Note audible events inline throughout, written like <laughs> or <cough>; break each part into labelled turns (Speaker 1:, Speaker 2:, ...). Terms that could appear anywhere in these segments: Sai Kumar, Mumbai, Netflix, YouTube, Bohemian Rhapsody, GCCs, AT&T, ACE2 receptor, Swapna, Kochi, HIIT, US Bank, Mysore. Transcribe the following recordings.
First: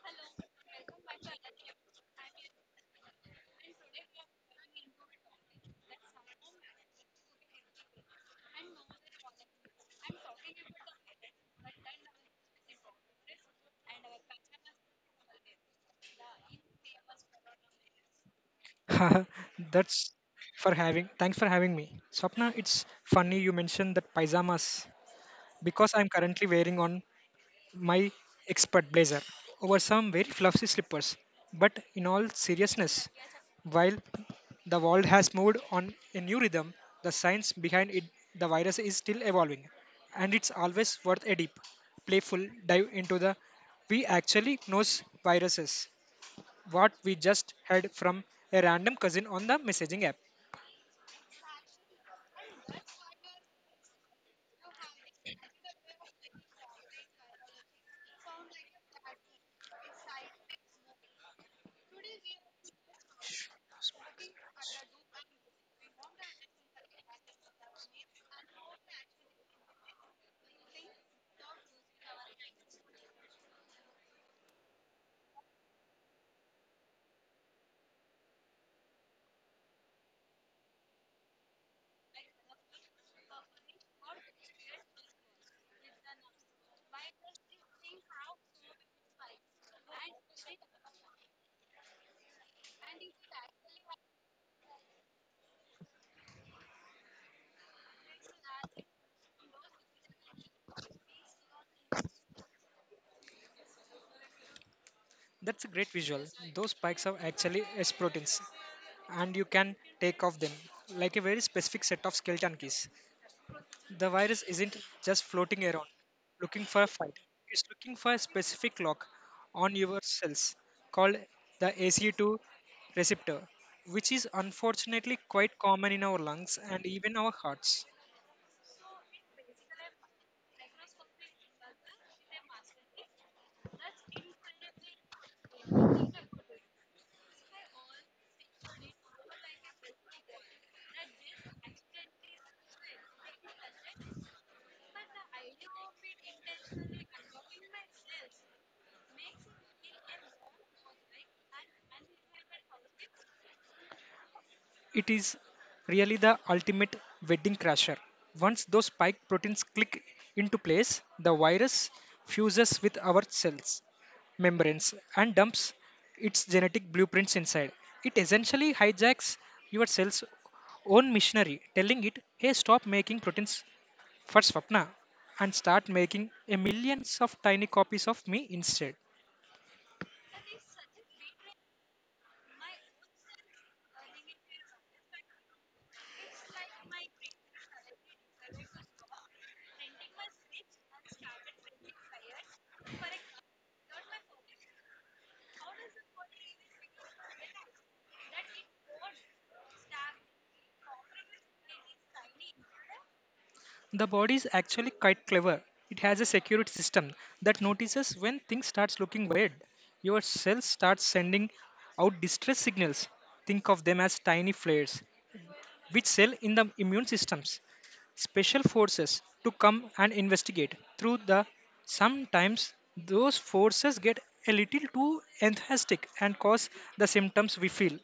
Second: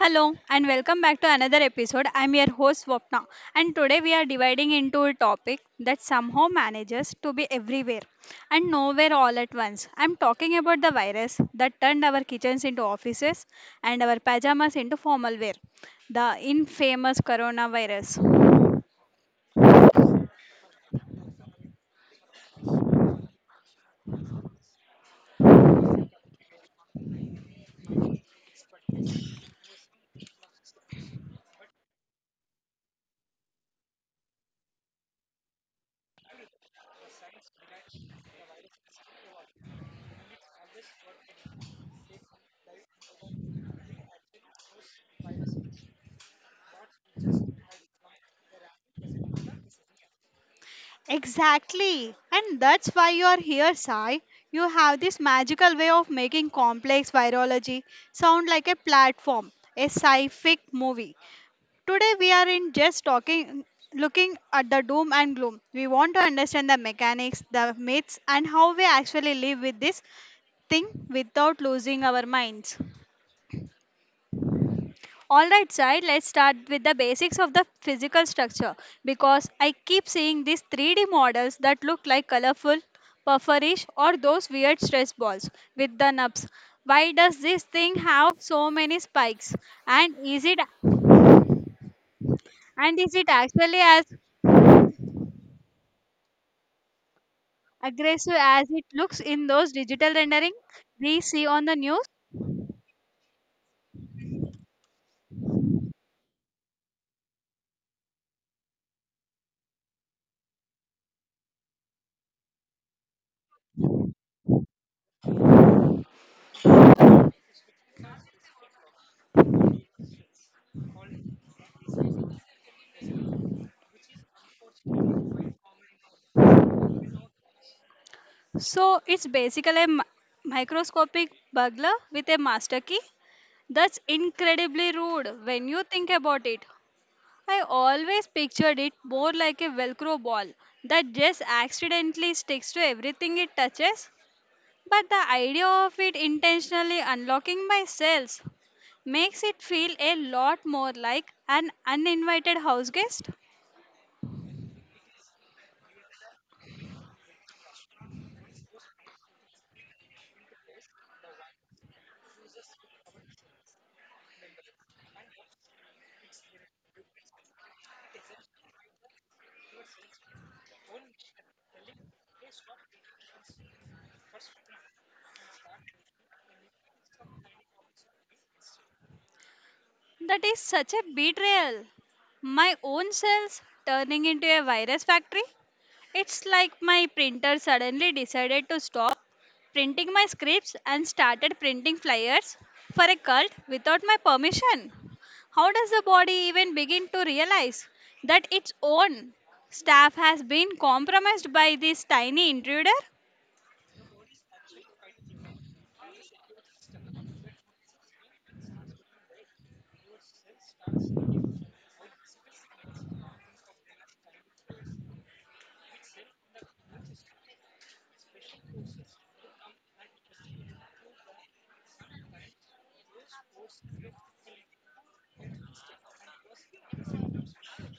Speaker 1: Hello and welcome back to another episode. I'm your host Swapna, and today we are dividing into a topic that somehow manages to be everywhere and nowhere all at once. I'm talking about the virus that turned our kitchens into offices and our pajamas into formal wear, the infamous coronavirus.
Speaker 2: Haha, thanks for having me. Swapna. It's funny you mentioned that pyjamas because I'm currently wearing on my expert blazer over some very fluffy slippers. But in all seriousness, while the world has moved on a new rhythm, the science behind it the virus is still evolving. And it's always worth a deep, playful dive into the we actually knows viruses. What we just heard from a random cousin on the messaging app.
Speaker 1: Exactly. And that's why you are here, Sai. You have this magical way of making complex virology sound like a platform, a sci-fic movie. Today we are in just talking looking at the doom and gloom. We want to understand the mechanics, the myths, and how we actually live with this thing without losing our minds. Alright, Sai, let's start with the basics of the physical structure, because I keep seeing these 3D models that look like colorful pufferish or those weird stress balls with the nubs. Why does this thing have so many spikes? And is it and is it actually as aggressive as it looks in those digital rendering we see on the news?
Speaker 2: That's a great visual. Those spikes are actually S proteins, and you can take off them like a very specific set of skeleton keys. The virus isn't just floating around looking for it's looking for a specific lock on your cells called the ACE2 receptor, which is unfortunately quite common in our lungs and even our hearts.
Speaker 1: So it's basically a microscopic burglar with a master key. That's incredibly rude when you think about it. I always pictured it more like a velcro ball that just accidentally sticks to everything it touches. But the idea of it intentionally unlocking my cells makes it feel a lot more like an uninvited house guest.
Speaker 2: It is really the ultimate wedding crasher. Once those spike proteins click into place, the virus fuses with our cells membranes and dumps its genetic blueprints inside. It essentially hijacks your cell's own machinery, telling it, hey, stop making proteins for Swapna and start making a millions of tiny copies of me instead.
Speaker 1: That is such a betrayal. My own cells turning into a virus factory. It's like my printer suddenly decided to stop printing my scripts and started printing flyers for a cult without my permission. How does the body even begin to realize that its own staff has been compromised by this tiny intruder?
Speaker 2: The body is actually quite clever. It has a security system that notices when things starts looking weird. Your cells start sending out distress signals. Think of them as tiny flares, which cell in the immune systems special forces to come and investigate. Through the sometimes those forces get a little too enthusiastic and cause the symptoms we feel.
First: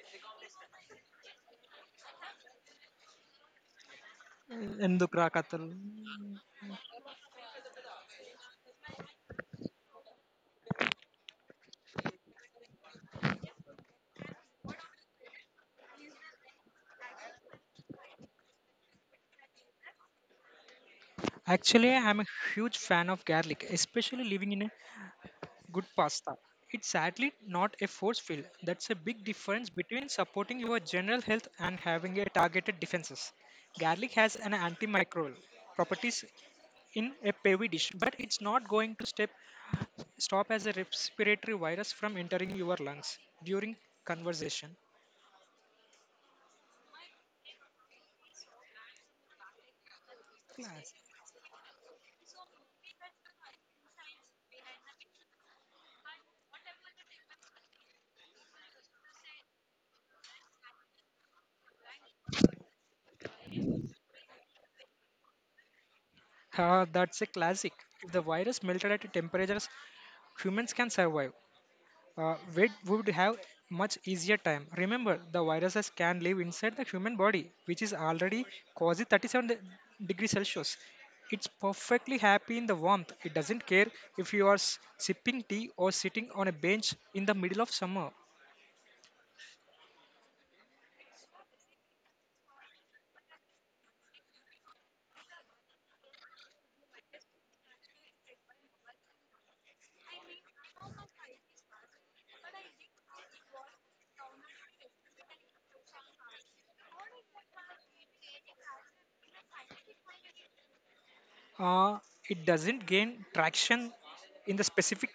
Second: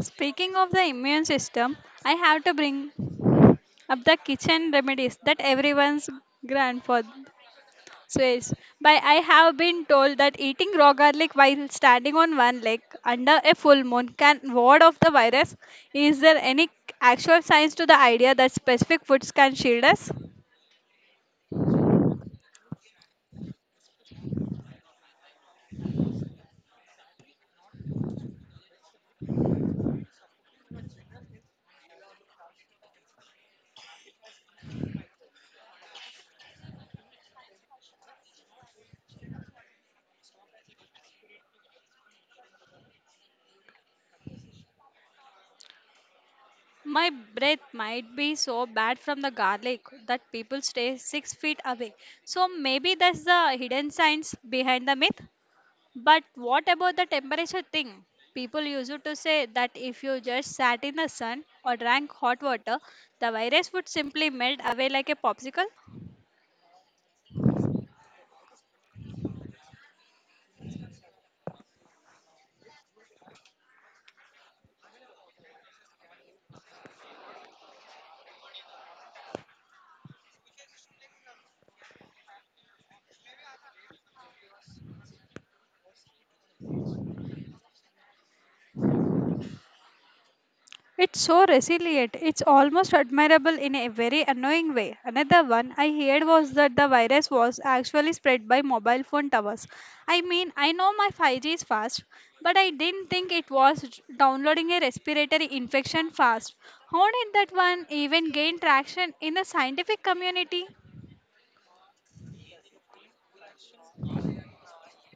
Speaker 1: Speaking of the immune system, I have to bring up the kitchen remedies
Speaker 2: ఎందుకురా
Speaker 1: that
Speaker 2: కథలు.
Speaker 1: everyone's grandfather Swiss. But I have been told that eating raw garlic while standing on one leg under a full moon can ward off the virus. Is there any actual science to the idea that specific foods can shield us?
Speaker 2: Actually, I'm a huge fan of garlic, especially living in a good pasta. It's sadly not a force field. That's a big difference between supporting your general health and having a targeted defenses. Garlic has an antimicrobial properties in a pavy dish, but it's not going to step stop as a respiratory virus from entering your lungs during conversation.
Speaker 1: My breath might be so bad from the garlic that people
Speaker 2: Class.
Speaker 1: stay 6 feet away. So maybe that's the hidden science behind the myth. But what about the temperature thing? People used to say that if you just sat in the sun or drank hot water, the virus would simply melt away like a popsicle.
Speaker 2: Ah, that's a classic. If the virus melted at temperatures humans can survive, we would have much easier time. Remember, the viruses can live inside the human body, which is already quasi 37 degrees Celsius. It's perfectly happy in the warmth. It doesn't care if you are sipping tea or sitting on a bench in the middle of summer.
Speaker 1: It's so resilient. It's almost admirable in a very annoying way. Another one I heard was that the virus was actually spread by mobile phone towers. I mean, I know my 5G is fast, but I didn't think it was downloading a respiratory infection fast. How did that one even gain traction in the scientific community?
Speaker 2: Uh, it doesn't gain traction in the specific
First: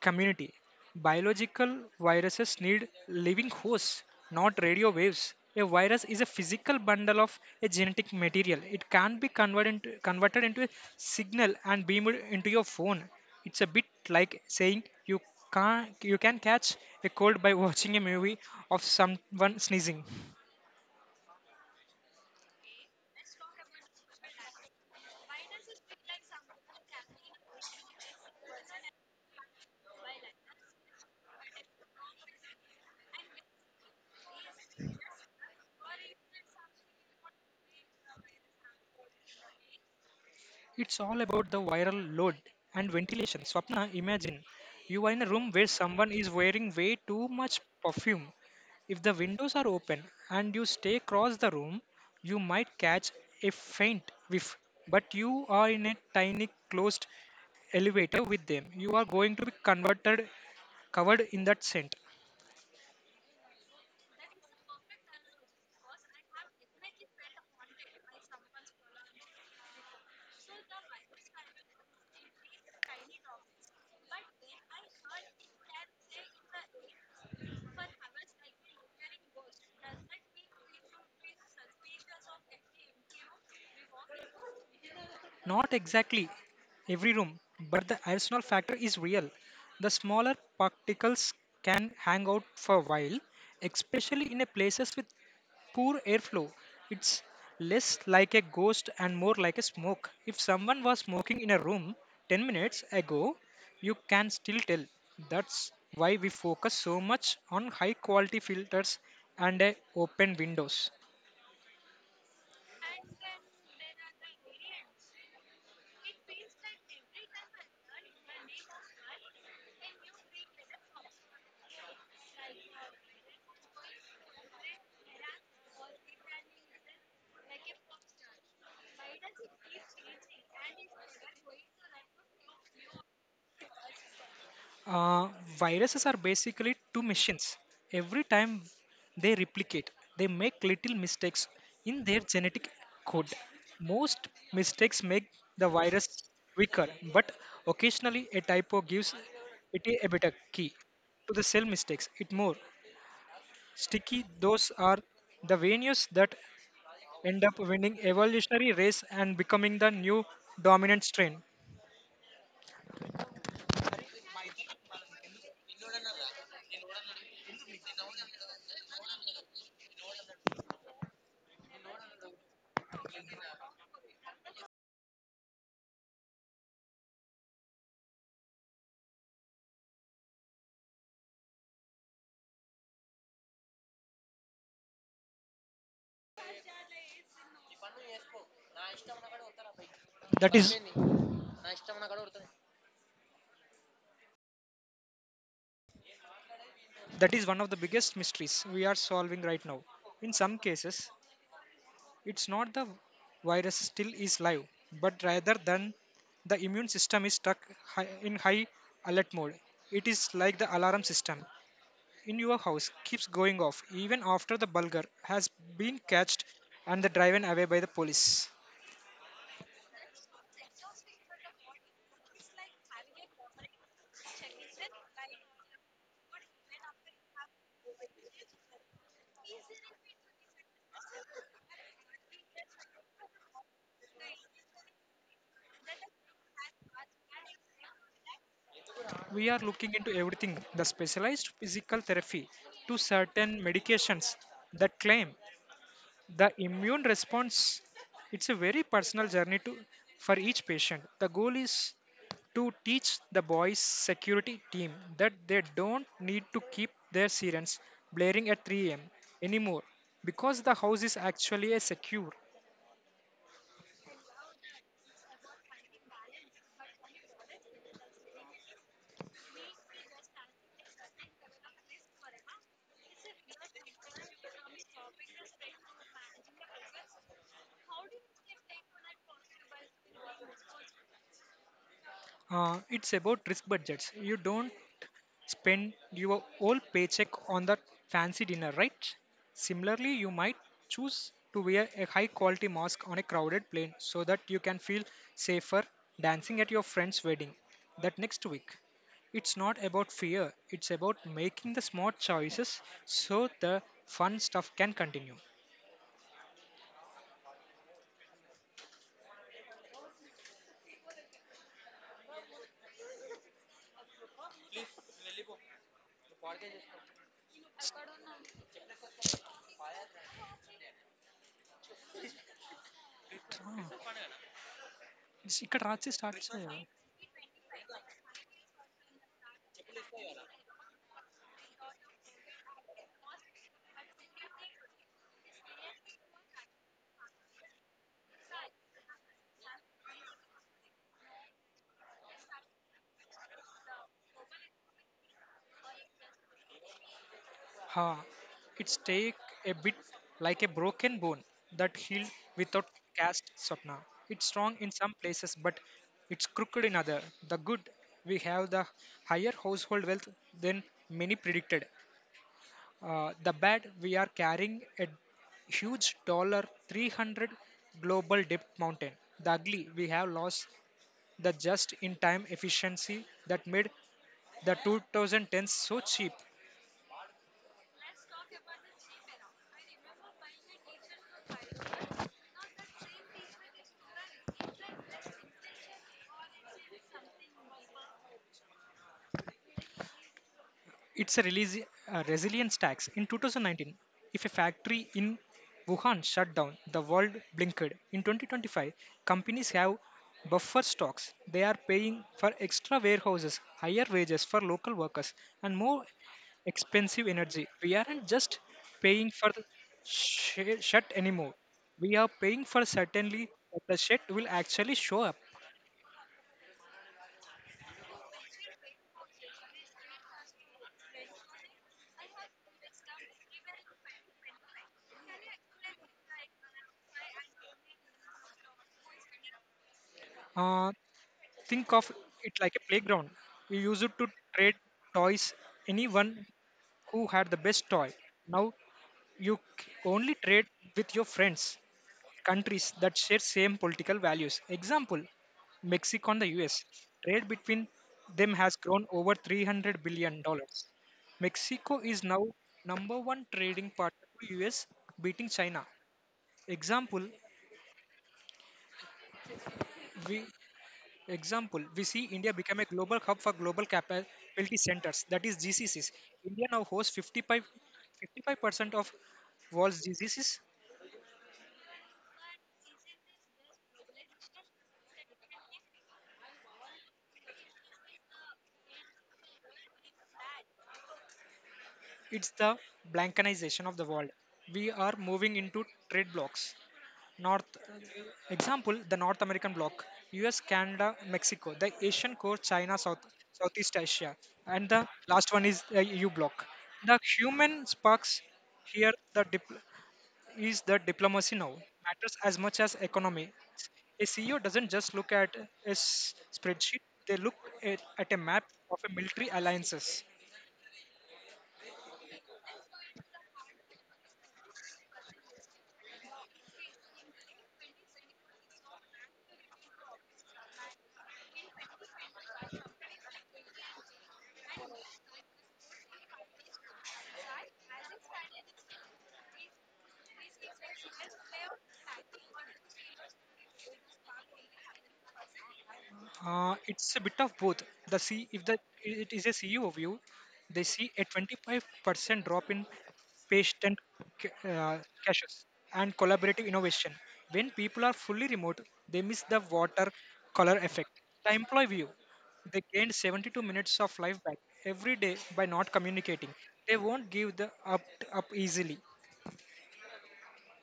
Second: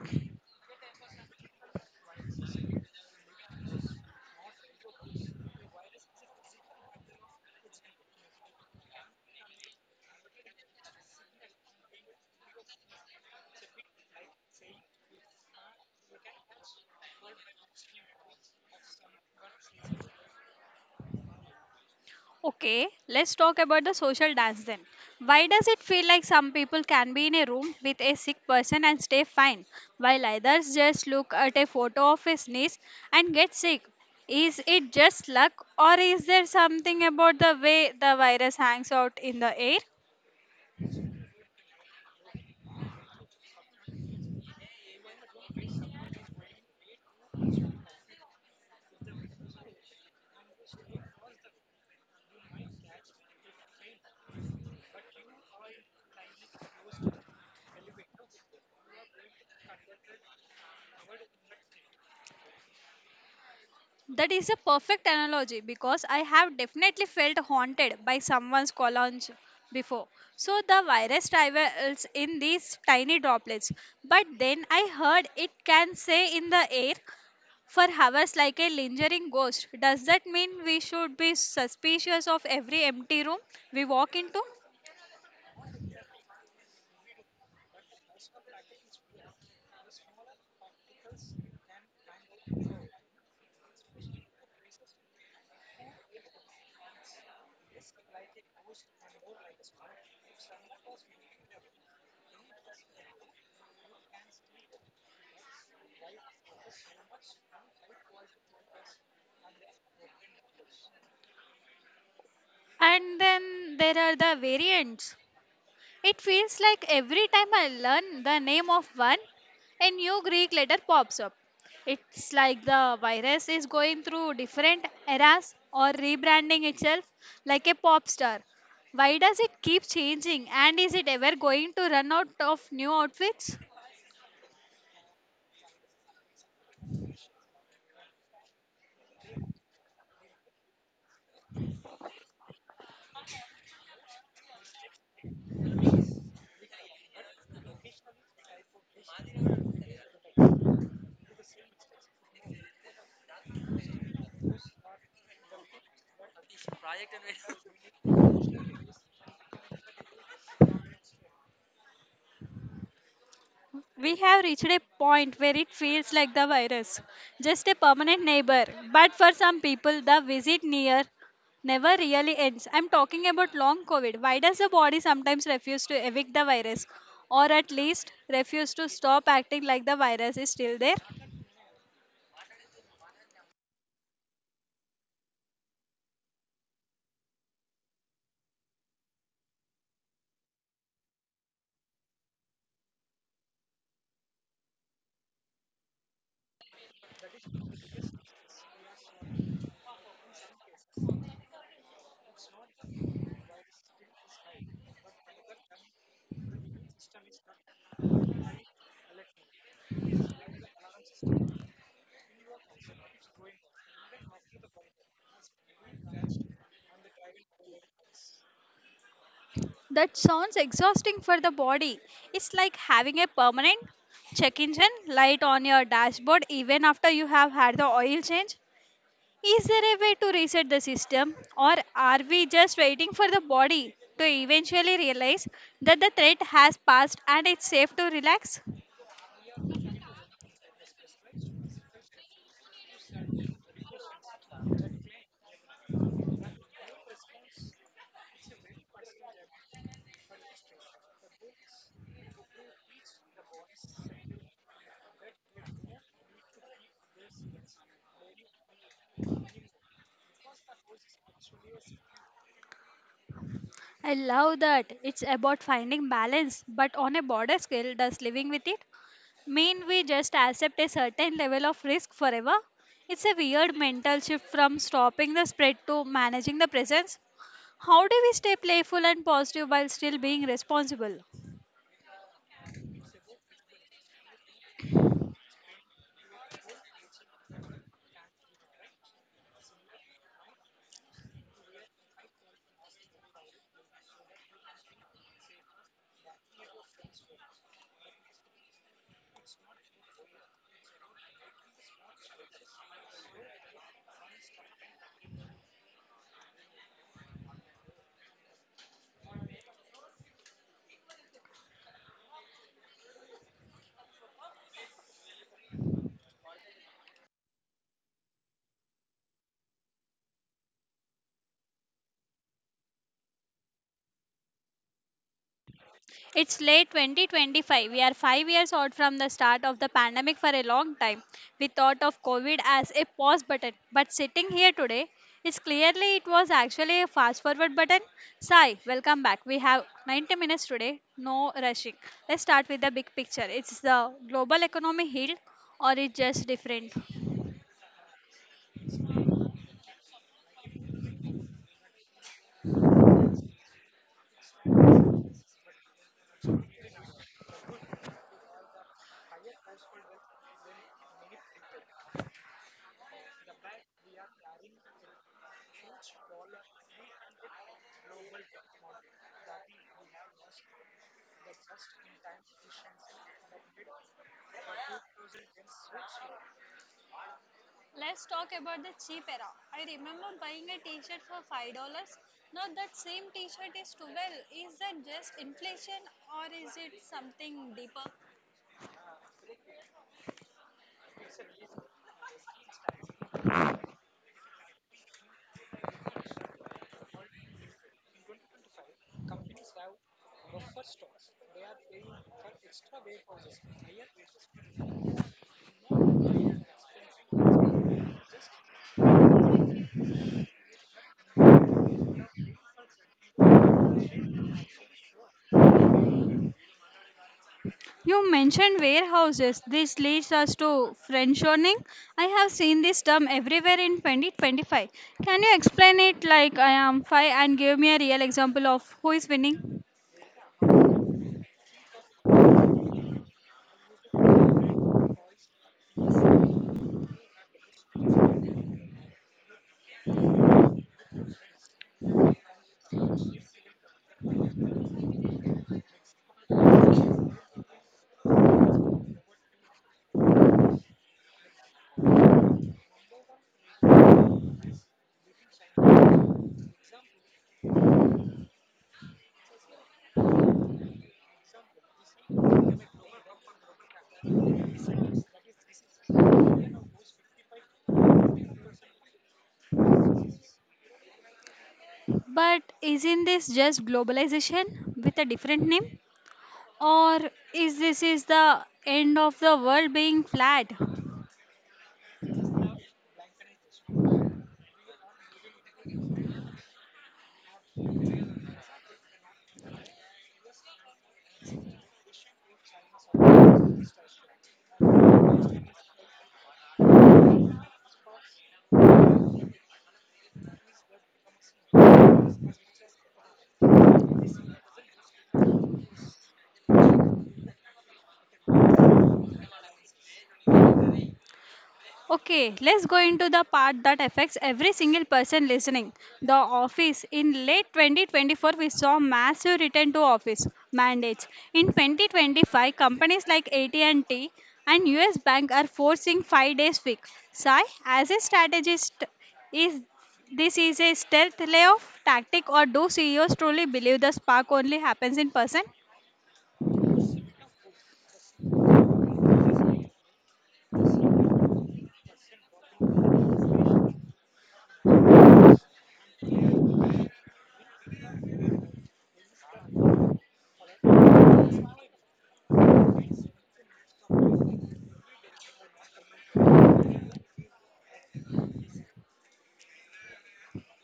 Speaker 2: community. Biological viruses need living hosts, not radio waves. A virus is a physical bundle of a genetic material. It can't be converted into a signal and beamed into your phone. It's a bit like saying you can catch a cold by <laughs> watching a movie of someone sneezing.
Speaker 1: Okay, let's talk about the social dance then. Why does it feel like some people can be in a room with a sick person and stay fine, while others just look at a photo of his niece and get sick? Is it just luck, or is there something about the way the virus hangs out in the air?
Speaker 2: It's all about the viral load and ventilation. Swapna, imagine you are in a room where someone is wearing way too much perfume. If the windows are open and you stay across the room, you might catch a faint whiff, but you are in a tiny closed elevator with them. You are going to be converted covered in that scent.
Speaker 1: That is a perfect analogy, because I have definitely felt haunted by someone's colonge before. So the virus travels in these tiny droplets, but then I heard it can stay in the air for hours like a lingering ghost. Does that mean we should be suspicious of every empty room we walk into?
Speaker 2: Not exactly every room, but the additional factor is real. The smaller particles can hang out for a while, especially in a places with poor airflow. It's less like a ghost and more like a smoke. If someone was smoking in a room 10 minutes ago, you can still tell. That's why we focus so much on high quality filters and open windows.
Speaker 1: And then there are the variants. It feels like every time I learn the name of one, a new Greek letter pops up. It's like the virus is going through different eras or rebranding itself like a pop star. Why does it keep changing, and is it ever going to run out of new outfits?
Speaker 2: Uh, Viruses are basically two machines. Every time they replicate, they make little mistakes in their genetic code. Most mistakes make the virus weaker, but occasionally a typo gives it a better key to the cell mistakes. It more sticky. Those are the venues that end up winning evolutionary race and becoming the new dominant strain.
Speaker 1: We have reached a point where it feels like the virus, just a permanent neighbor. But for some people, the visit near never really ends. I'm talking about long COVID. Why does the body sometimes refuse to evict the virus, or at least refuse to stop acting like the virus is still there?
Speaker 2: That is That is one of the biggest mysteries we are solving right now. In some cases, it's not the virus still is live, but rather than the immune system is stuck in high alert mode. It is like the alarm system in your house keeps going off even after the burglar has been catched and the driven away by the police.
Speaker 1: That sounds exhausting for the body. It's like having a permanent check engine light on your dashboard, even after you have had the oil change. Is there a way to reset the system, or are we just waiting for the body to eventually realize that the threat has passed and it's safe to relax?
Speaker 2: We are looking into everything the specialized physical therapy to certain medications that claim the immune response it's a very personal journey to for each patient the goal is to teach the boys security team that they don't need to keep their sirens blaring at 3 a.m. anymore because the house is actually a secure.
Speaker 1: I love that. It's about finding balance, but on a broader scale, does living with it mean we just accept a certain level of risk forever? It's a weird mental shift from stopping the spread to managing the presence. How do we stay playful and positive while still being responsible?
Speaker 2: It's about risk budgets you don't spend your whole paycheck on that fancy dinner, right? Similarly, you might choose to wear a high quality mask on a crowded plane so that you can feel safer dancing at your friend's wedding that next week. It's not about fear, it's about making the smart choices so the fun stuff can continue. Ah, ఇక్కడ రాసి start
Speaker 1: It's
Speaker 2: చేయాలి.
Speaker 1: late 2025. We are 5 years out from the start of the pandemic for a long time. We thought of COVID as a pause button, but sitting here today, it's clearly it was actually a fast forward button. Sai, welcome back. We have 90 minutes today, no rushing. Let's start with the big picture. It's the global economy healed, or it's just different?
Speaker 2: Ha, it's take a bit like a broken bone that healed without cast, Swapna. It's strong in some places, but it's crooked in other. The good, we have the higher household wealth than many predicted. The bad, we are carrying a huge dollar 300 global debt mountain. The ugly, we have lost the just in time efficiency that made the 2010s so cheap.
Speaker 1: Let's talk about the cheap era. I remember buying a t-shirt for $5. Now that same t-shirt is 12. Is that just inflation, or is it something deeper?
Speaker 2: It's a resilience tax. In 2019, if a factory in Wuhan shut down, the world blinked. In 2025, companies have buffer stocks. They are paying for extra warehouses, higher wages for local workers, and more expensive energy. We aren't just paying for the shut anymore. We are paying for certainly that the shit will actually show up.
Speaker 1: You mentioned warehouses. This leads us to friendshoring. I have seen this term everywhere in 2025. Can you explain it like I am five and give me a real example of who is winning?
Speaker 2: Uh, Think of it like a playground. You used to trade toys. Anyone who had the best toy. Now you only trade with your friends, countries that share same political values. Example, Mexico and the US. Trade between them has grown over 300 billion dollars. Mexico is now number one trading partner to US, beating China. Example, we Example, we see India become a global hub for global capability centers, that is GCCs. India now hosts 55% of world's GCCs.
Speaker 1: But isn't this just globalization with a different name? Or is this is the end of the world being flat?
Speaker 2: It's the blankenization of the world. We are moving into trade blocks. North the North American bloc, US, Canada, Mexico, the Asian core, China, Southeast Asia, and the last one is the EU bloc. The human sparks here the is that diplomacy now matters as much as economy. A CEO doesn't just look at spreadsheet, they look at a map of a military alliances.
Speaker 1: Okay, let's go into the part that affects every single person listening. The office. In late 2024, we saw massive return to office mandates. In 2025, companies like AT&T and US Bank are forcing 5 days week. Sai, as a strategist, is this is a stealth layoff tactic, or do CEOs truly believe the spark only happens in person?
Speaker 2: It's a bit of both. The C, if the, it is a CEO view, they see a 25% drop in patient ca- uh, caches and collaborative innovation. When people are fully remote, they miss the water color The employee view. They gained 72 minutes of life back every day by not communicating. They won't give the up up easily.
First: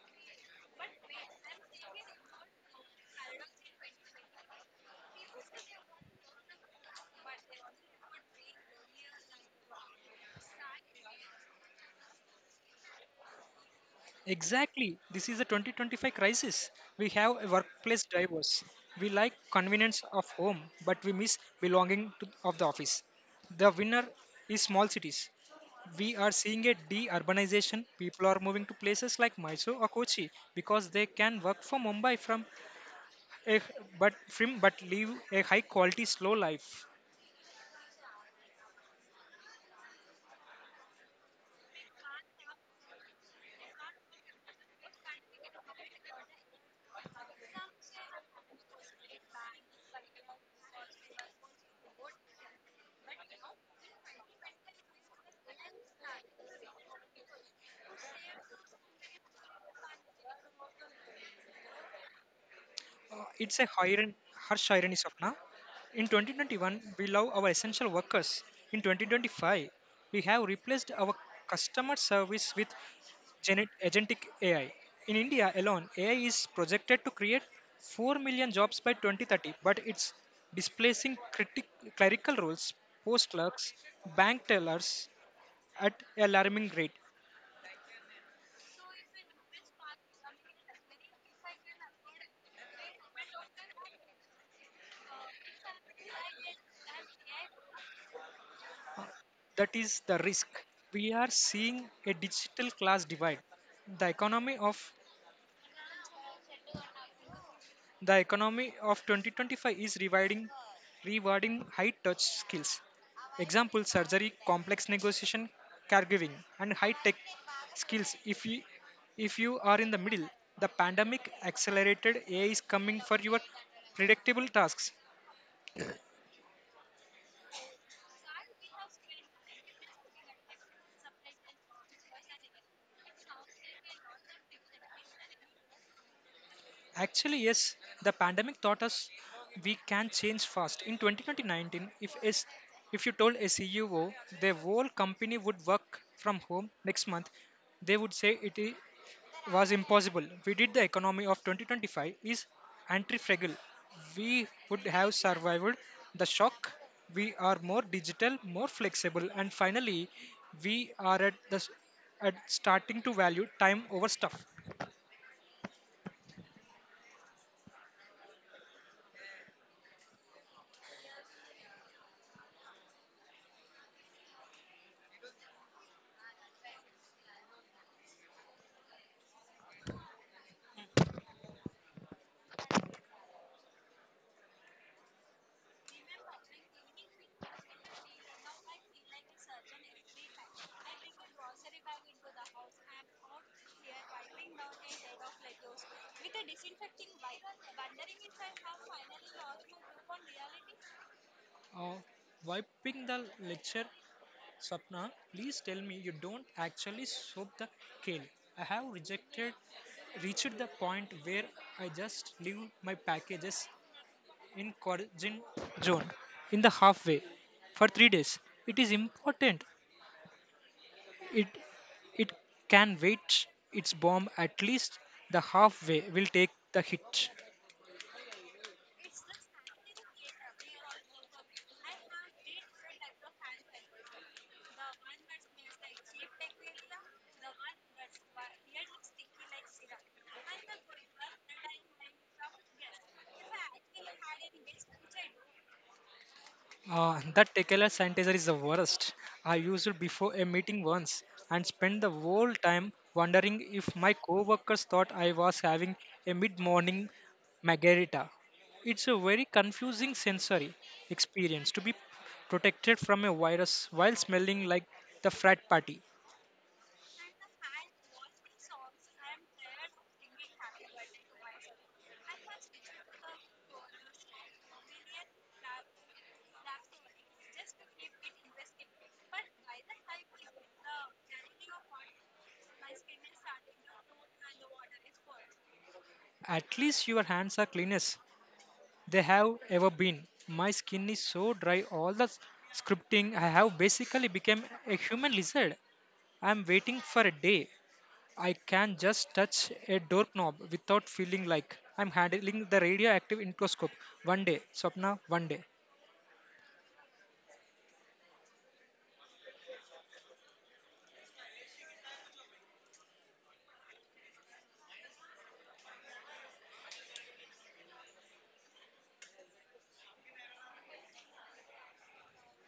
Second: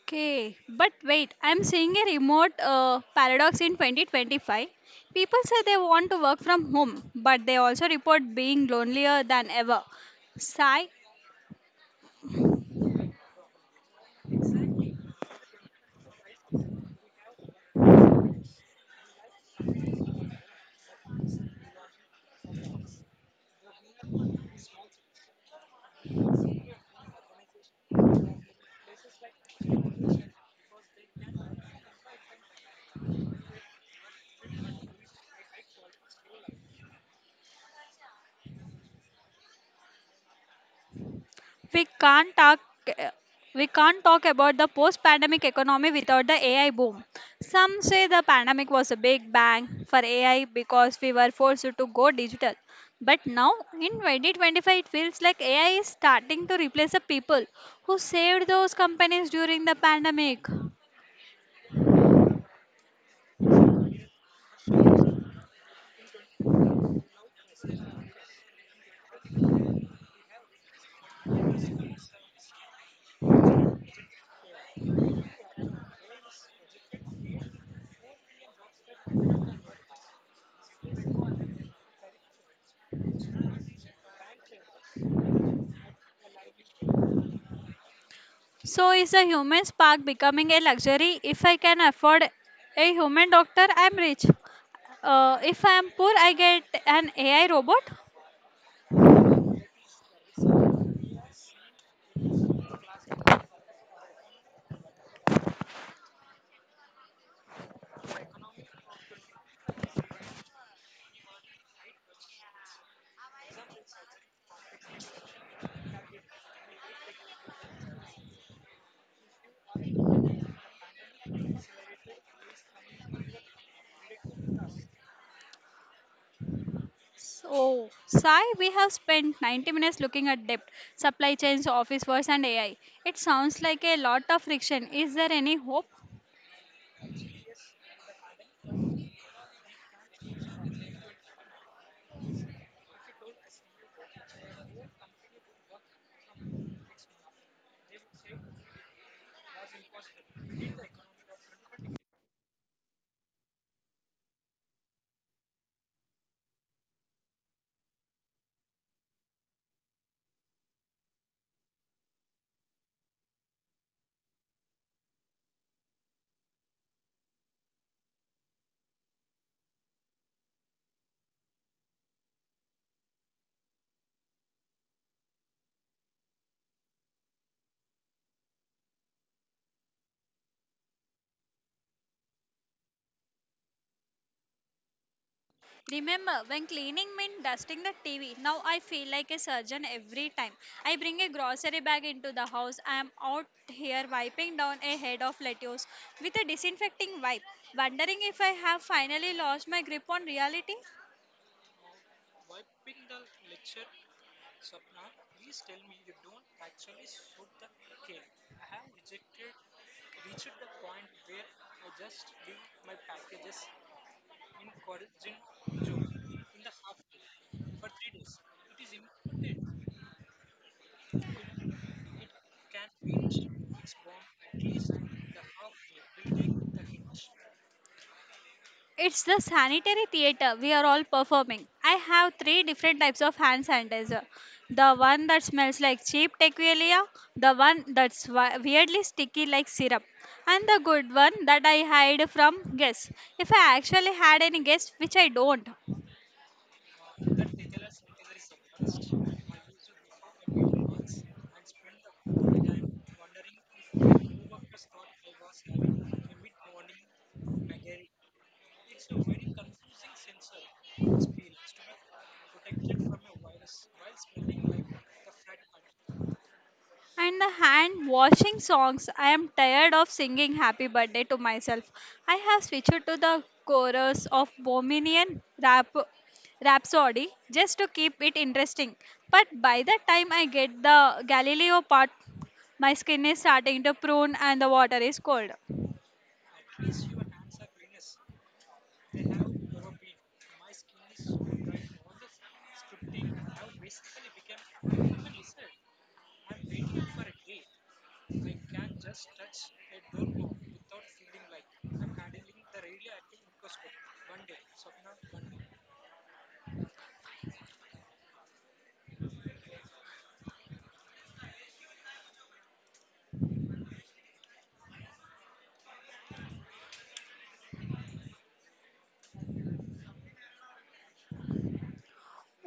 Speaker 1: Okay, but wait, I'm seeing a remote paradox in 2025. People say they want to work from home, but they also report being lonelier than ever. Sigh,
Speaker 2: Exactly. This is a 2025 crisis. We have a workplace drivers. We like convenience of home, but we miss belonging to, of the office. The winner is small cities. We are seeing a de-urbanization. People are moving to places like Mysore or Kochi because they can work from Mumbai from a, but film but live a high quality slow life.
Speaker 1: we can't talk we can't talk about the post pandemic economy without the AI boom. Some say the pandemic was a big bang for AI because we were forced to go digital. But now in 2025, it feels like AI is starting to replace the people who saved those companies during the pandemic.
Speaker 2: It's a harsh irony, Sapna. In 2021, we love our essential workers. In 2025, we have replaced our customer service with agentic AI. In India alone, AI is projected to create 4 million jobs by 2030, but it's displacing clerical roles, post clerks, bank tellers at alarming rate.
Speaker 1: So, is the human spark becoming a luxury? If I can afford a human doctor, I'm rich. If I'm poor, I get an AI robot.
Speaker 2: That is the risk. We are seeing a digital class divide. The economy of the economy of 2025 is rewarding high touch skills. Example surgery, complex negotiation, caregiving and high tech skills. If you are in the middle, the pandemic accelerated AI is coming for your predictable tasks.
Speaker 1: So, Sai, we have spent 90 minutes looking at debt, supply chains, office wars, and AI. It sounds like a lot of friction. Is there any hope?
Speaker 2: Actually, yes, the pandemic taught us we can change fast. In 2019, if you told a CEO their whole company would work from home next month, they would say was impossible. We did the economy of 2025 is anti-fragile. We would have survived the shock. We are more digital, more flexible, and finally, we are at at starting to value time over stuff.
Speaker 1: Remember, when cleaning meant dusting the TV, now I feel like a surgeon every time I bring a grocery bag into the house. I am out here wiping down a head of lettuce with a disinfecting wipe, wondering if I have finally lost my grip on reality.
Speaker 2: Uh, Wiping the lecture Sapna, please tell me you don't actually soak the kale. I have rejected reached the point where I just leave my packages in origin zone in the halfway for 3 days. It is important. It it can wait its bomb at least the halfway will take the hit.
Speaker 1: It's the sanitary theater we are all performing. I have three different types of hand sanitizer: the one that smells like cheap tequila, the one that's weirdly sticky like syrup, and the good one that I hide from guests. If I actually had any guests, which I don't.
Speaker 2: That tequila sanitizer is the worst. I used it before a meeting once and spent the whole time wondering if my coworkers thought I was having a mid-morning margarita. It's a very confusing sensory experience to be protected from a virus while smelling like the frat party.
Speaker 1: And the hand washing songs. I am tired of singing happy birthday to myself. I have switched to the chorus of Bohemian rap Rhapsody just to keep it interesting. But by the time I get the Galileo part, my skin is starting to prune and the water is cold.
Speaker 2: At least your hands are cleanest they have ever been. My skin is so dry all the scripting I have basically become a human lizard. I'm waiting for a day I can just touch a doorknob without feeling like I'm handling the radioactive endoscope. One day, Swapna, one day.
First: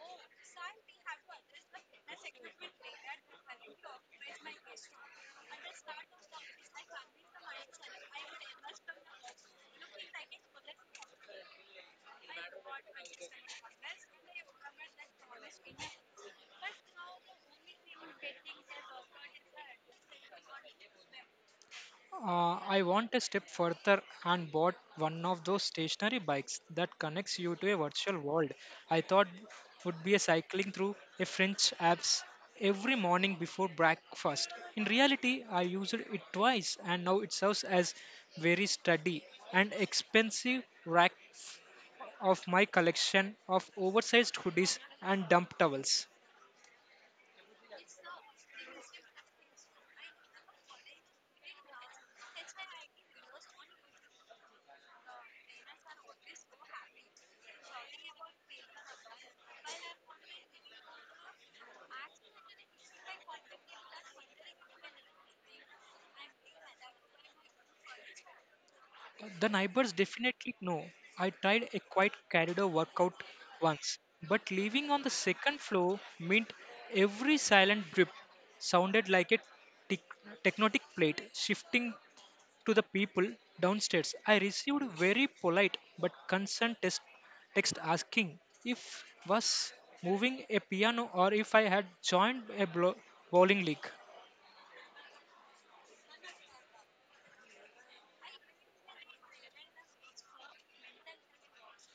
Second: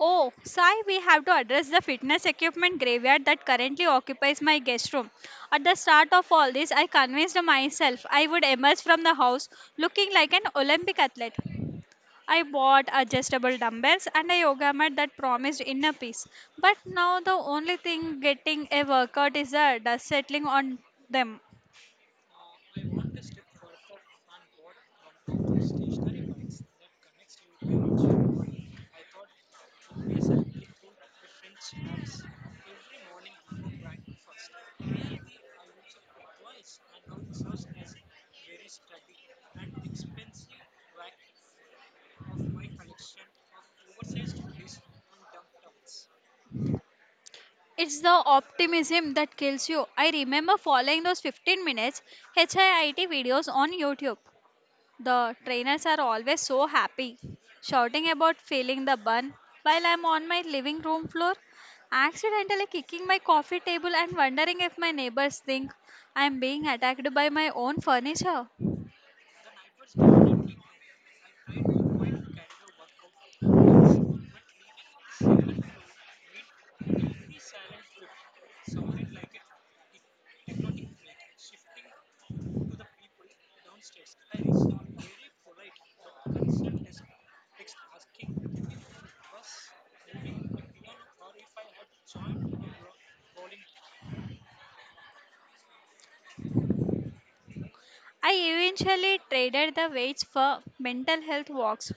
Speaker 1: Oh, Sai, we have to address the fitness equipment graveyard that currently occupies my guest room. At the start of all this, I convinced myself I would emerge from the house looking like an Olympic athlete. I bought adjustable dumbbells and a yoga mat that promised inner peace. But now the only thing getting a workout is the dust settling on them.
Speaker 2: I want a step further and bought one of those stationary bikes that connects you to a virtual world. I thought would be a cycling through a French Alps every morning before breakfast. In reality, I used it twice, and now it serves as very sturdy and expensive rack of my collection of oversized hoodies and dump towels.
Speaker 1: It's the optimism that kills you. I remember following those 15 minutes HIIT videos on YouTube. The trainers are always so happy, shouting about feeling the bun while I'm on my living room floor, accidentally kicking my coffee table and wondering if my neighbors think I'm being attacked by my own furniture.
Speaker 2: The neighbors definitely know. I tried a quiet corridor workout once, but living on the second floor meant every silent drip sounded like a tic- tectonic plate shifting to the people downstairs. I received very polite but concerned text asking if was moving a piano or if I had joined a bowling league.
Speaker 1: I eventually traded the weights for mental health walks.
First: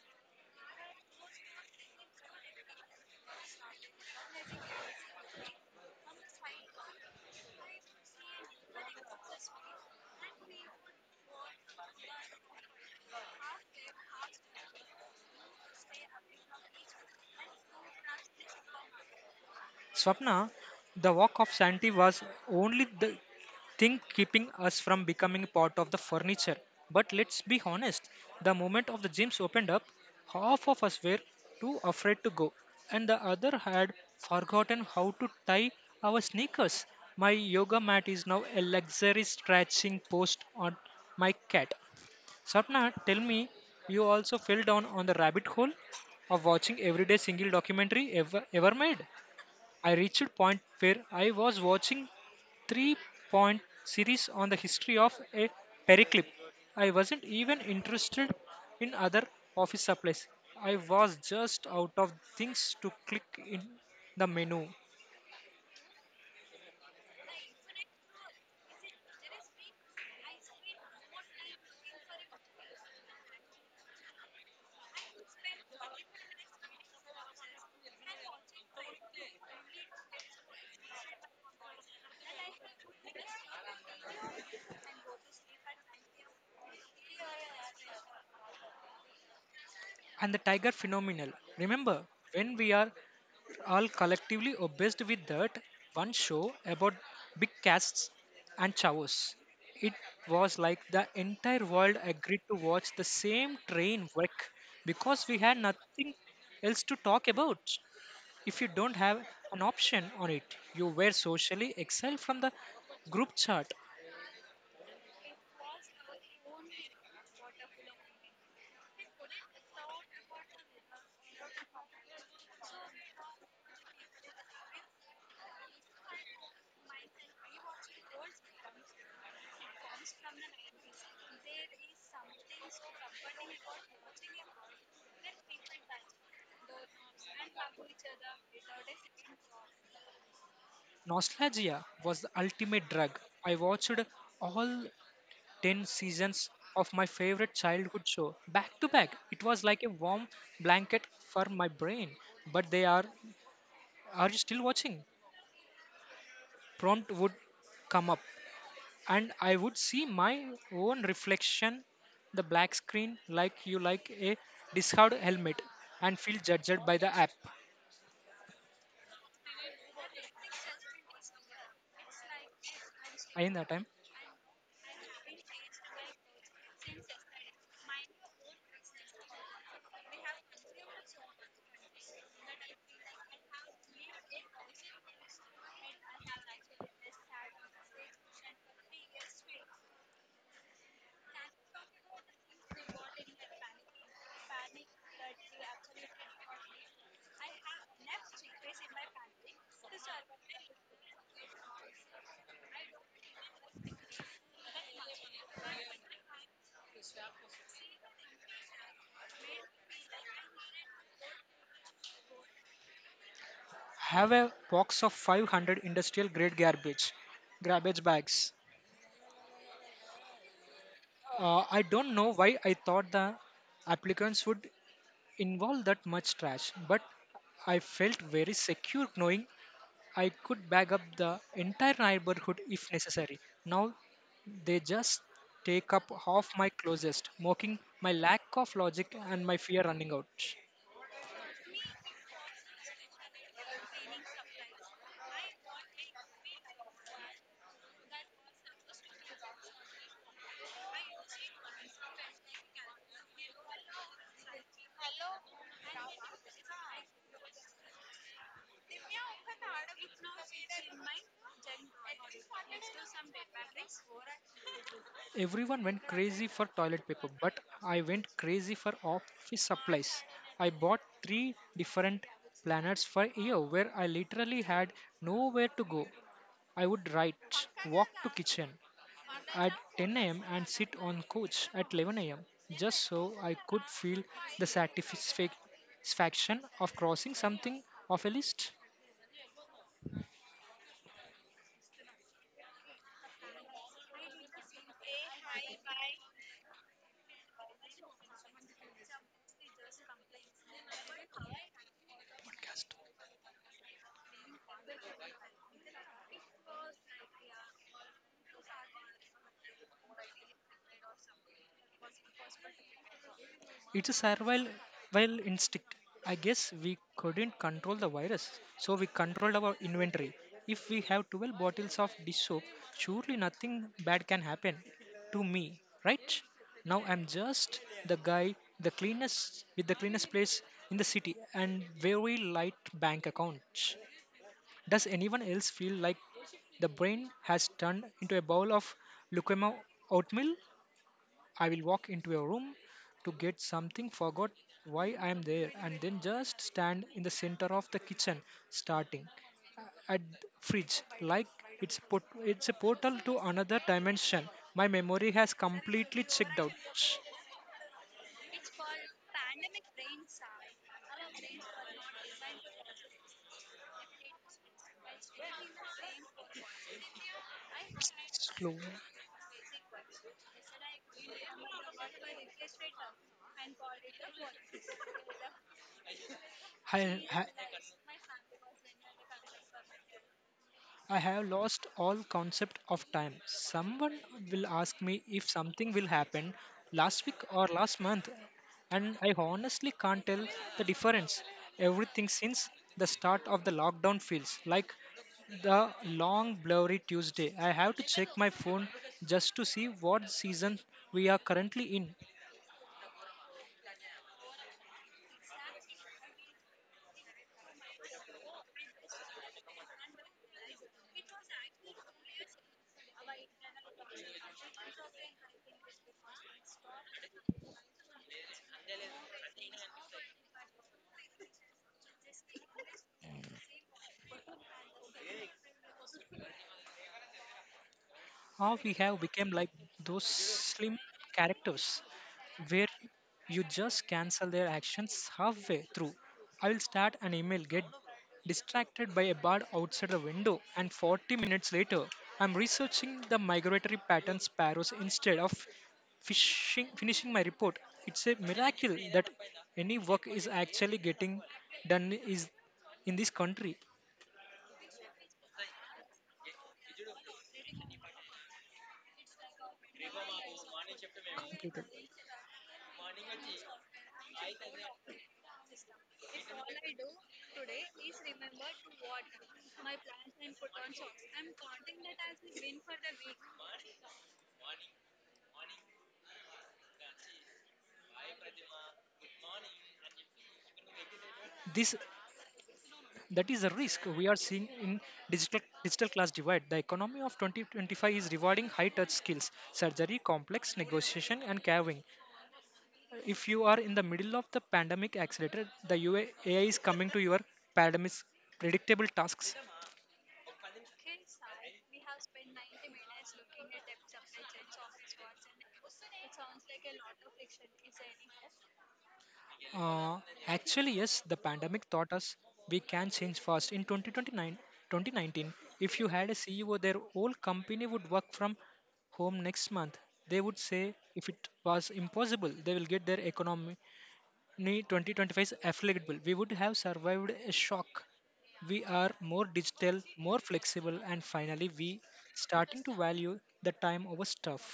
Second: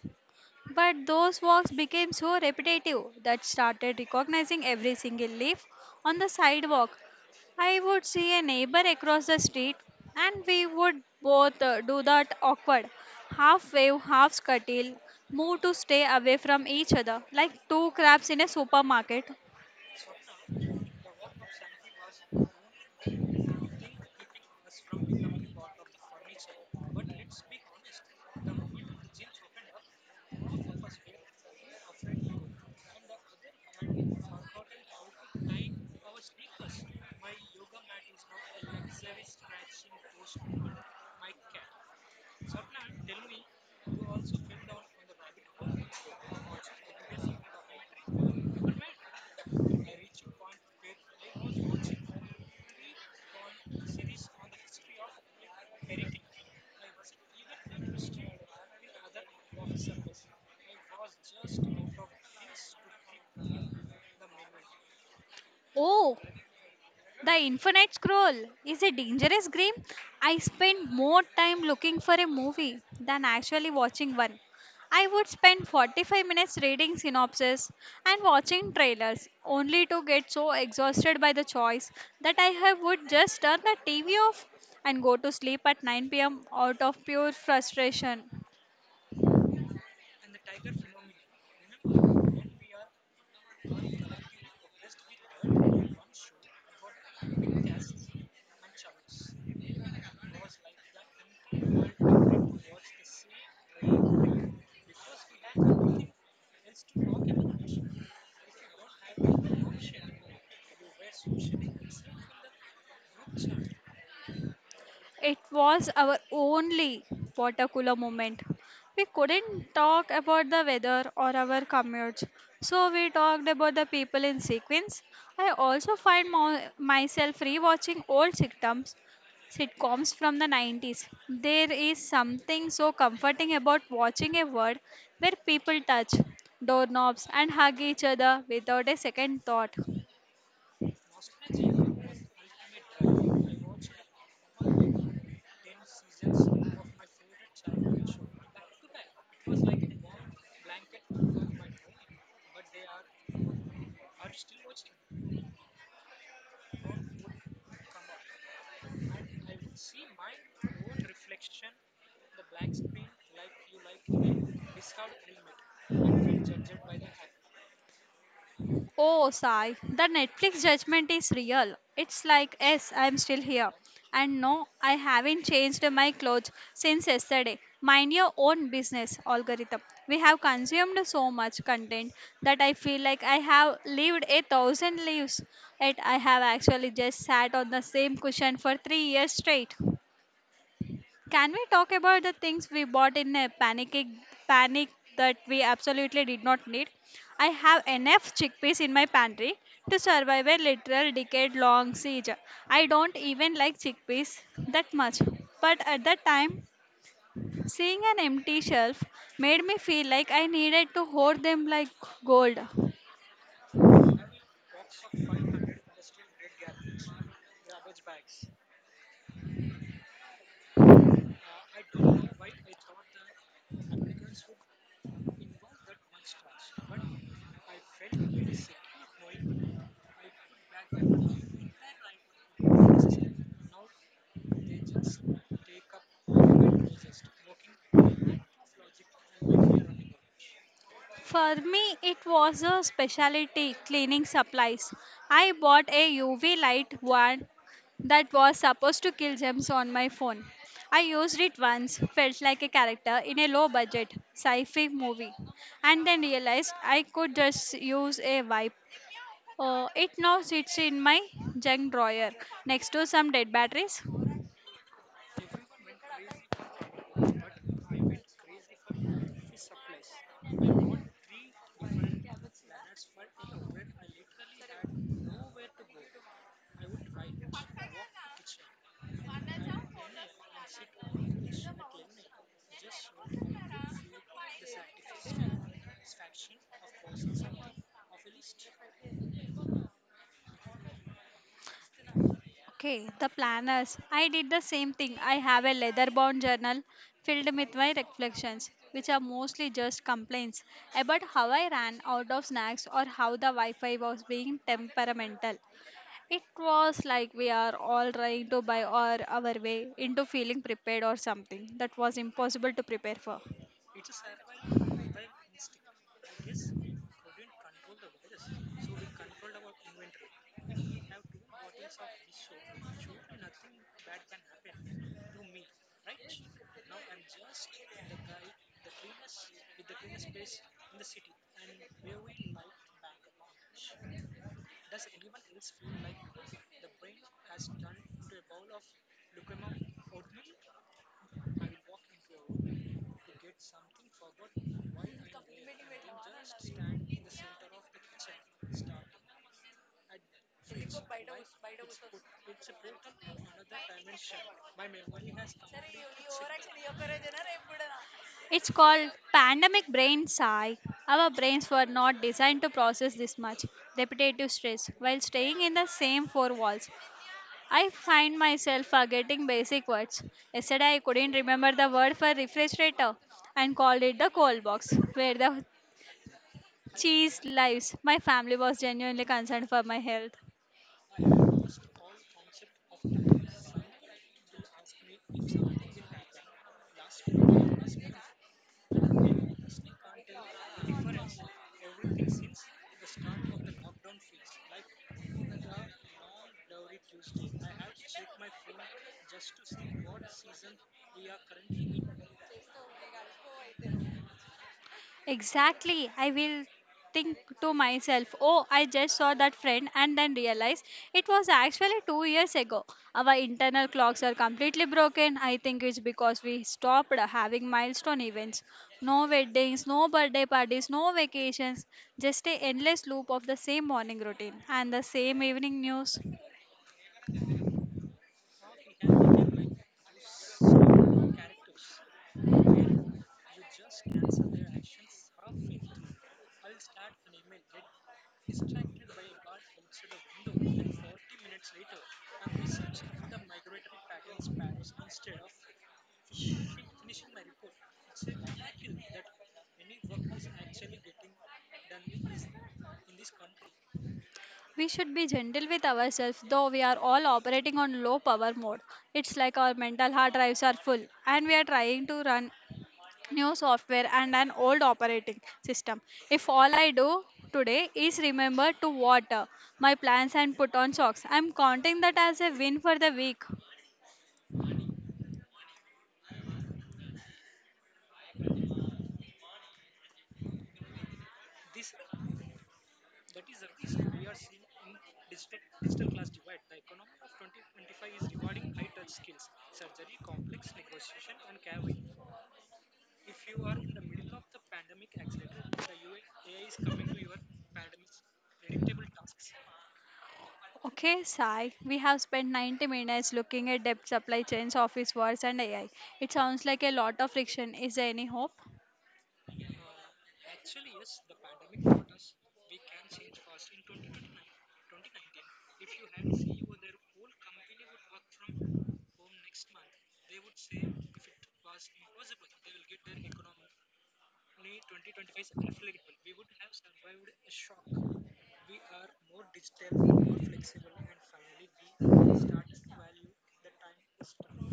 Speaker 1: But those walks became so repetitive that started recognizing every single leaf on the sidewalk. I would see a neighbor across the street, and we would both do that awkward half wave, half scuttle move to stay away from each other like two crabs in a supermarket.
Speaker 2: Swapna, the walk of Shanti was only the thing keeping us from becoming part of the furniture. But let's be honest, the moment of the gyms opened up, half of us were too afraid to go, and the other had forgotten how to tie our sneakers. My yoga mat is now a luxury stretching post on my cat. Swapna, tell me, you also fell down on the rabbit hole of watching everyday single documentary ever made? I reached a point where I was watching three point series on the history of a periclip. I wasn't even interested in other office supplies. I was just out of things to click in the menu.
Speaker 1: Oh, the Infinite Scroll is a dangerous game. I spend more time looking for a movie than actually watching one. I would spend 45 minutes reading synopses and watching trailers, only to get so exhausted by the choice that I have would just turn the TV off and go to sleep at 9 p.m. out of pure frustration.
Speaker 2: And the tiger phenomenal. Remember when we are all collectively obsessed with that one show about big casts and chavos. It was like the entire world agreed to watch the same train wreck because we had nothing else to talk about. If you don't have an option on it, you were socially exiled from the group chat.
Speaker 1: It was our only water cooler moment. We couldn't talk about the weather or our commutes, so we talked about the people in sequence. I also find myself rewatching old sitcoms, sitcoms from the 90s. There is something so comforting about watching a world where people touch doorknobs and hug each other without a second thought.
Speaker 2: Nostalgia was the ultimate drug. I watched all 10 seasons of my favorite childhood show back to back. It was like a warm blanket for my brain. But are you still watching? Prompt would come up, and I would see my own reflection, the black screen, like you like a discard helmet, and feel judged by the app.
Speaker 1: Oh, Sai, the Netflix judgment is real. It's like, yes, I'm still
Speaker 2: In that
Speaker 1: here.
Speaker 2: time
Speaker 1: And no, I haven't changed my clothes since yesterday. Mind your own business algorithm. We have consumed so much content that I feel like I have lived 1,000 lives. Yet I have actually just sat on the same cushion for 3 years straight. Can we talk about the things we bought in a panic that we absolutely did not need? I have enough chickpeas in my pantry to survive a literal decade long siege. I don't even like chickpeas that much, but at that time, seeing an empty shelf made me feel like I needed to hoard them like gold.
Speaker 2: have a box of 500 industrial grade garbage bags. I don't know why I thought the applicants would involve that much trash, but I felt very secure knowing I could bag up the entire neighborhood if necessary. Now they just take up half my closest, mocking my lack of logic and my fear running out.
Speaker 1: For me, it was a specialty cleaning supplies. I bought a UV light one that was supposed to kill germs on my phone. I used it once, felt like a character in a low budget sci fi movie, and then realized I could just use a wipe. It now sits in my junk drawer next to some dead batteries.
Speaker 2: Everyone went crazy for toilet paper, but I went crazy for office supplies. I bought three different planners for a year where I literally had nowhere to go. I would write, walk to kitchen at 10 a.m. and sit on couch at 11 a.m. just so I could feel the satisfaction of crossing something off a list.
Speaker 1: Okay, the planners. I did the same thing. I have a leather bound journal filled with my reflections, which are mostly just complaints about how I ran out of snacks
Speaker 2: Podcast.
Speaker 1: or how the Wi Fi was being temperamental. It was like we are all trying to buy our way into feeling prepared or something that was impossible to prepare for.
Speaker 2: It's a survival instinct. I guess we couldn't control the virus, so we controlled our inventory. If we have 12 bottles of dish soap, surely nothing bad can happen to me, right? Now I'm just the guy, the cleanest with the cleanest place in the city and very light bank account. Does anyone else feel like the brain has turned into a bowl of leukemia oatmeal? I will walk into a room to get something, forgot why I am there, and then just stand in the center of the kitchen, starting at fridge, like it's a portal to another dimension. My memory has completely checked out. Shh.
Speaker 1: It's called pandemic brain sigh. Our brains were not designed to process this much repetitive stress while staying in the same four walls. I find
Speaker 2: Slow.
Speaker 1: myself forgetting basic words. Yesterday, I couldn't remember the word for refrigerator and called it the cold box, where the
Speaker 2: Hi,
Speaker 1: cheese
Speaker 2: hi.
Speaker 1: lives. My family was genuinely concerned for my health.
Speaker 2: I have lost all concept of time. Someone will ask me if something will happen last week or last month, and I honestly can't tell the difference. Everything since the start of the lockdown feels like the long blurry Tuesday. I have to check my phone just to see what season we are currently in.
Speaker 1: Exactly. I will think to myself, oh, I just saw that friend and then realize it was actually 2 years ago. Our internal clocks are completely broken. I think it's because we stopped having milestone events. No weddings, no birthday parties, no vacations, just a endless loop of the same morning routine and the same evening news.
Speaker 2: How we have become like those slim characters where you just cancel their actions halfway through. I will start an email, get distracted by a bird outside the window, and 40 minutes later, I'm researching the migratory pattern sparrows instead of finishing my report. It's a miracle that any work is actually getting done is in this country.
Speaker 1: We should be gentle with ourselves though we are all operating on low power mode. It's like our mental hard drives are full and we are
Speaker 2: Completed.
Speaker 1: trying to run new software and an old operating system. If all I do today is remember to water my plants and put on socks, I'm counting that as a win for the week.
Speaker 2: This That is a risk we are seeing in digital class divide. The economy of 2025 is rewarding high touch skills, surgery, complex negotiation, and carving. If you are in the middle of the pandemic accelerator, the UA AI is coming to your pandemic predictable tasks.
Speaker 1: Okay, Sai, we have spent 90 minutes looking at debt supply chains, office wars, and AI. It sounds like a lot of friction. Is there any hope?
Speaker 2: Uh, actually, yes, the pandemic taught us we can change fast. 2019, if you had a CEO, their whole company would work from home next month. They would say if it was impossible, they will get their economy 2025 afflictable. We would have survived a shock. We are more digital, more flexible, and finally, we starting to value the time over stuff.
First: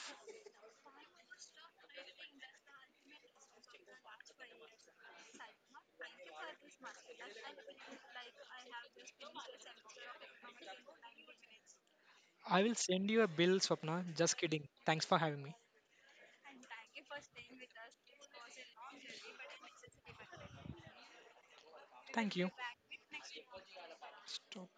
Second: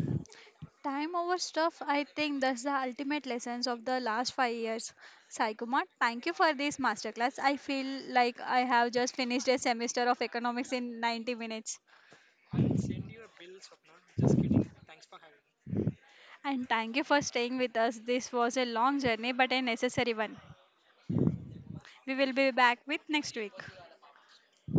Speaker 1: Time over stuff, I think that's the ultimate lessons of the last 5 years. Sai Kumar, thank you for this masterclass. I feel like I have just finished a semester of economics in 90 minutes.
Speaker 2: I will send you a bill, Swapna. Just kidding. Thanks for having me.
Speaker 1: And thank you for staying with us. This was a long journey, but a necessary one. We will
Speaker 2: Thank you.
Speaker 1: be back with next week.
Speaker 2: Stop.